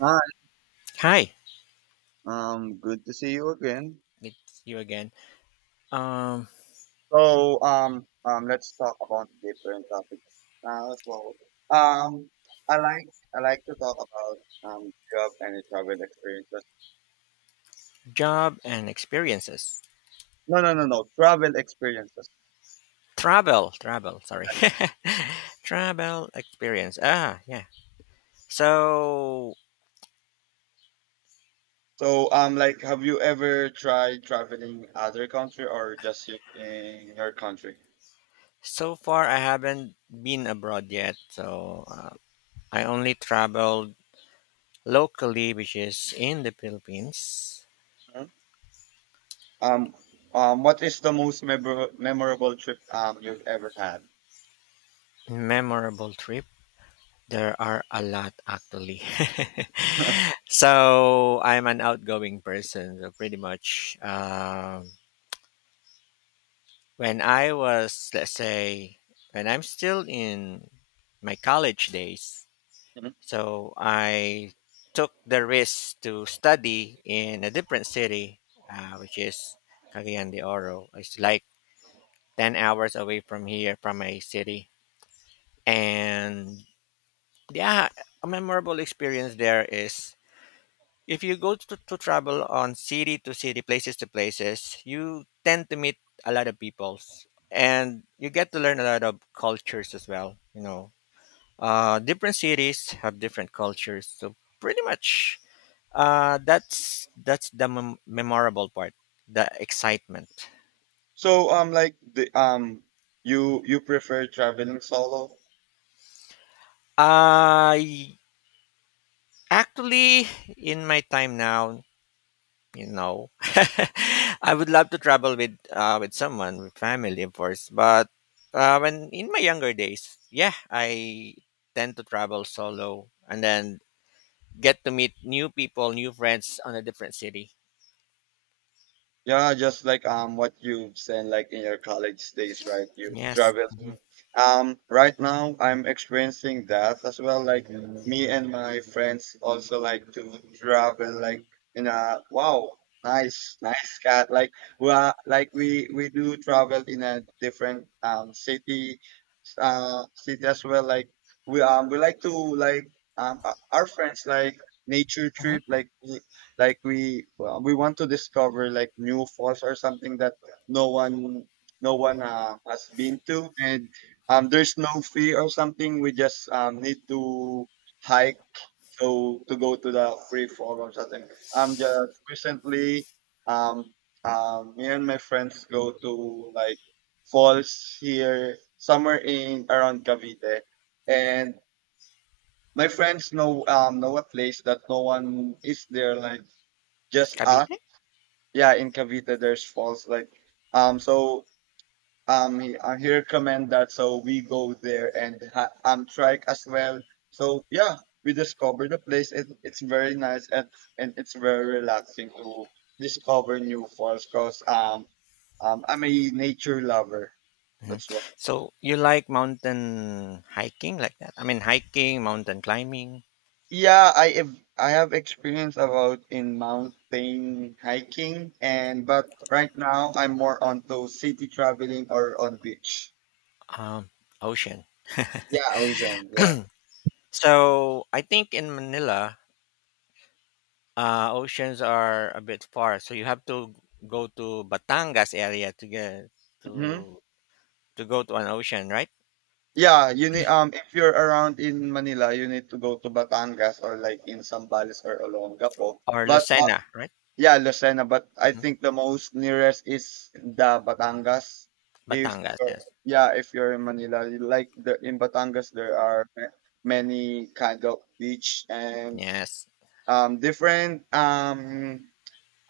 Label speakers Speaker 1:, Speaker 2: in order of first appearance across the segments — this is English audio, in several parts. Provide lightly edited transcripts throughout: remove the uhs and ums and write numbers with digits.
Speaker 1: Hi,
Speaker 2: Hi,
Speaker 1: good to see you again.
Speaker 2: it's you again. Um,
Speaker 1: Let's talk about different topics now as well. Um, I like I like to talk about job and travel experiences.
Speaker 2: job and experiences.
Speaker 1: No, no, no, no, travel experiences.
Speaker 2: Travel, travel. Sorry, travel experience. Ah, yeah. So
Speaker 1: Like, have you ever tried traveling other country or just you in your country?
Speaker 2: so far, I haven't been abroad yet. So I only traveled locally, which is in the Philippines.
Speaker 1: Hmm? Um, what is the most memorable trip you've ever had?
Speaker 2: Memorable trip. There are a lot actually. So I'm an outgoing person. So pretty much. When I was, let's say, when I'm still in my college days, so I took the risk to study in a different city, which is Cagayan de Oro. It's like 10 hours away from here, from my city. And yeah, a memorable experience there is, if you go to travel on city to city, places to places, you tend to meet a lot of peoples, and you get to learn a lot of cultures as well. Different cities have different cultures. So pretty much, that's the memorable part, the excitement.
Speaker 1: So like the you prefer traveling solo?
Speaker 2: I, actually, in my time now, you know, I would love to travel with someone, with family of course, but when in my younger days, yeah, I tend to travel solo and then get to meet new people, new friends on a different city.
Speaker 1: Yeah, just like what you said like in your college days, right? You
Speaker 2: Yes.
Speaker 1: travel.
Speaker 2: Hmm.
Speaker 1: Right now I'm experiencing that as well. Like me and my friends also like to travel like in a wow, nice, nice cat. Like we are, like we do travel in a different city city as well like we like to like our friends like nature trip
Speaker 2: Hmm.
Speaker 1: we want to discover like new falls or something that no one no one has been to and there's no fee or something we just need to hike so to go to the free forums. I think I'm just recently um me and my friends go to like falls here somewhere in around Cavite, and my friends know a place that no one is there like just us.
Speaker 2: Cavite.
Speaker 1: Yeah, in Cavite there's falls like um so I hear Comment that so we go there and trike as well. So yeah, we discover the place. It's very nice and it's very relaxing to discover new falls because I'm a nature lover.
Speaker 2: Hmm.
Speaker 1: That's what.
Speaker 2: So you like mountain hiking, like that? I mean hiking, mountain climbing.
Speaker 1: Yeah, I have experience about in mountain hiking, and but right now I'm more onto city traveling or on beach.
Speaker 2: um ocean.
Speaker 1: Yeah, ocean. Yeah.
Speaker 2: So I think in Manila, oceans are a bit far, so you have to go to Batangas area to get
Speaker 1: Mhm.
Speaker 2: to to go to an ocean, right?
Speaker 1: Yeah, you need if you're around in Manila, you need to go to Batangas or like in Zambales or Olongapo.
Speaker 2: Or
Speaker 1: But
Speaker 2: Lucena, right?
Speaker 1: yeah, Lucena, but I
Speaker 2: Hmm.
Speaker 1: think the most nearest is the Batangas. If
Speaker 2: Batangas,
Speaker 1: you're-
Speaker 2: yes,
Speaker 1: yeah, if you're in Manila, you like the in Batangas there are many kind of beach and
Speaker 2: yes.
Speaker 1: different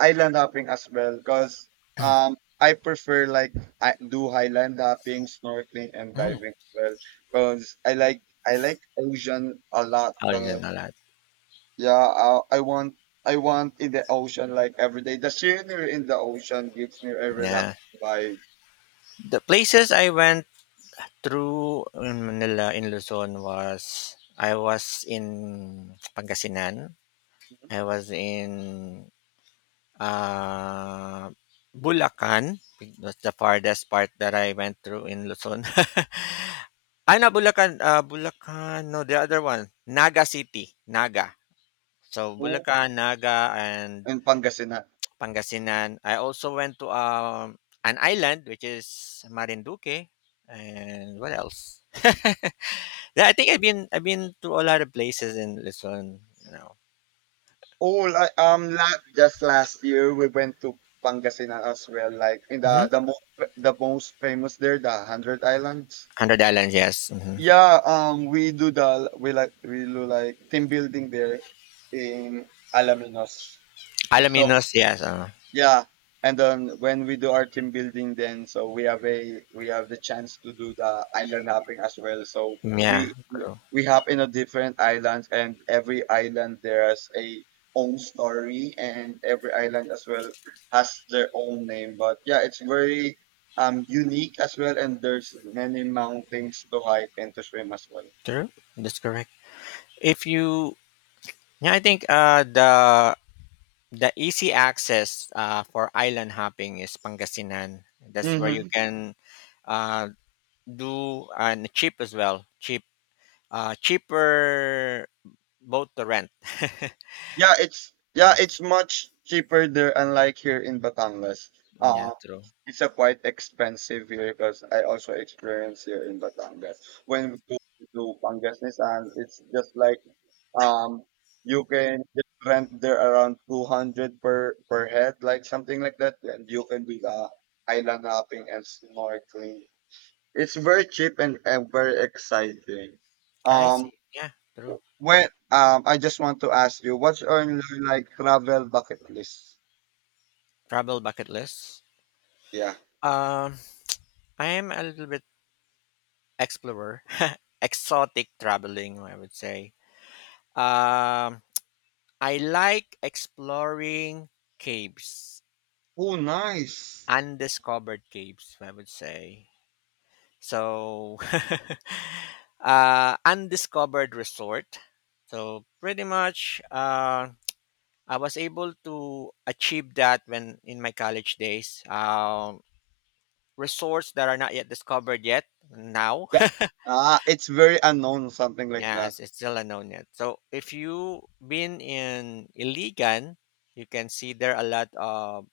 Speaker 1: island hopping as well because I prefer like I do highland hopping, snorkeling, and
Speaker 2: Mm.
Speaker 1: diving as well because I like ocean a lot. 'Cause,
Speaker 2: Ocean a lot.
Speaker 1: yeah, I want in the ocean like every day. The scenery in the ocean gives me a relaxed
Speaker 2: Yeah,
Speaker 1: vibe.
Speaker 2: the places I went through in Manila, in Luzon, was I was in Pangasinan, I was in uh, Bulacan. That's the farthest part that I went through in Luzon. I not Bulacan, ah, Bulacan, no, the other one, Naga City, Naga. So
Speaker 1: Oh,
Speaker 2: Bulacan, Naga, and
Speaker 1: in Pangasinan.
Speaker 2: Pangasinan. I also went to an island, which is Marinduque, and what else? Yeah, I think I've been to a lot of places in Luzon, you know.
Speaker 1: Oh, like just last year we went to Pangasinan as well. Like in
Speaker 2: Hmm.
Speaker 1: the most famous there, the Hundred Islands.
Speaker 2: Hundred Islands, yes. Hmm.
Speaker 1: Yeah, we do the we like we do like team building there in Alaminos. So
Speaker 2: Alaminos, yes.
Speaker 1: yeah, and then when we do our team building, then so we have the chance to do the island hopping as well. So
Speaker 2: Yeah,
Speaker 1: we
Speaker 2: true,
Speaker 1: we hop in a different islands, and every island there has a own story, and every island as well has their own name. But yeah, it's very unique as well, and there's many mountains to hike and to swim as well.
Speaker 2: true. That's correct. If you, yeah, I think the easy access, for island hopping is Pangasinan. That's where you
Speaker 1: Mm-hmm.
Speaker 2: can uh, do, and cheap as well. Cheap, cheaper boat to rent.
Speaker 1: Yeah,
Speaker 2: Mhm.
Speaker 1: it's much cheaper there, unlike here in Batangas.
Speaker 2: Yeah,
Speaker 1: Uh,
Speaker 2: true.
Speaker 1: it's a quite expensive here because I also experience here in Batangas. When we go to Pangasinan, it's just like um you can just rent there around 200 per head, like something like that, and you can do the island hopping and snorkeling. It's very cheap and very exciting.
Speaker 2: I
Speaker 1: Um,
Speaker 2: see. Yeah, true.
Speaker 1: Well, I just want to ask you, what's on your like travel bucket list?
Speaker 2: Travel bucket list.
Speaker 1: Yeah.
Speaker 2: Um, I am a little bit explorer, exotic traveling, I would say. Um, I like exploring caves,
Speaker 1: Oh, nice.
Speaker 2: undiscovered caves, I would say. So, undiscovered resort. So pretty much, I was able to achieve that when in my college days. Resorts that are not yet discovered yet now.
Speaker 1: That, ah, it's very unknown, something like
Speaker 2: Yeah,
Speaker 1: that.
Speaker 2: as it's still unknown yet. So if you been in Iligan, you can see there a lot of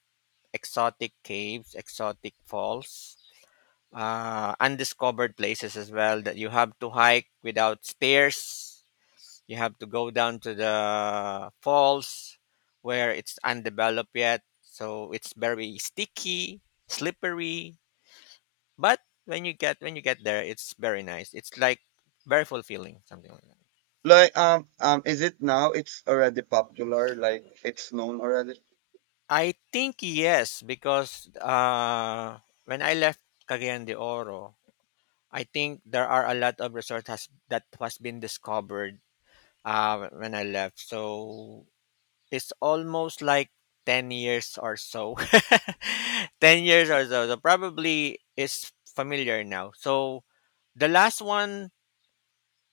Speaker 2: exotic caves, exotic falls, undiscovered places as well, that you have to hike without stairs. You have to go down to the falls where it's undeveloped yet, so it's very sticky, slippery. But when you get there, it's very nice. It's like very fulfilling, something like that.
Speaker 1: Like, is it now? It's already popular. Like, it's known already.
Speaker 2: I think yes, because when I left Cagayan de Oro, I think there are a lot of that has been discovered when I left. So it's almost like 10 years or so. 10 years or so. So probably it's familiar now. So the last one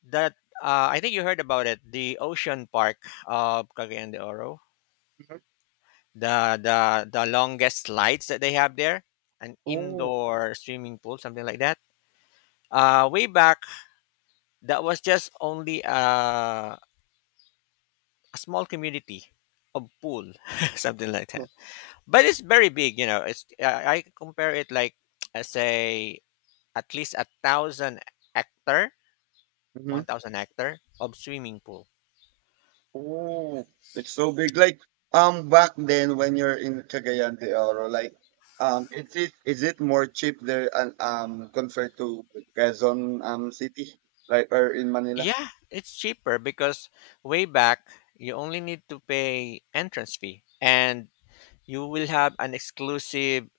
Speaker 2: that, I think you heard about it, the Ocean Park of Cagayan de Oro.
Speaker 1: Mhm.
Speaker 2: The the the longest slides that they have there, an
Speaker 1: Oh.
Speaker 2: indoor swimming pool, something like that. Way back, that was just only a small community of pool, something like that. But it's very big, you know. It's I compare it like, I say, at least 1,000 hectare,
Speaker 1: Mm-hmm.
Speaker 2: 1,000 hectare of swimming pool.
Speaker 1: Oh, it's so big. Like, back then when you're in Cagayan de Oro, like, is it more cheap there, and compared to Quezon city, like, or in Manila?
Speaker 2: Yeah, it's cheaper because way back you only need to pay entrance fee, and you will have an exclusive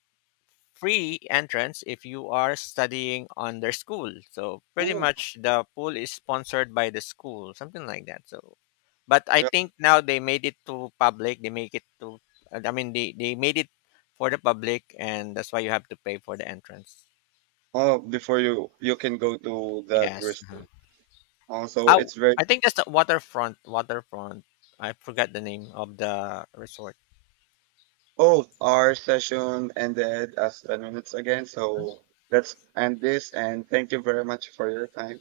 Speaker 2: free entrance if you are studying on their school. So pretty
Speaker 1: Oh.
Speaker 2: much the pool is sponsored by the school, something like that. So, but I
Speaker 1: Yeah.
Speaker 2: think now they made it to public. They make it to, I mean, they made it for the public, and that's why you have to pay for the entrance.
Speaker 1: Oh, before you can go to that
Speaker 2: Yes.
Speaker 1: rest. Also,
Speaker 2: Oh,
Speaker 1: it's very
Speaker 2: I think that's the waterfront. Waterfront. I forgot the name of the resort.
Speaker 1: oh our session ended as 10 minutes again. So let's end this, and thank you very much for your time.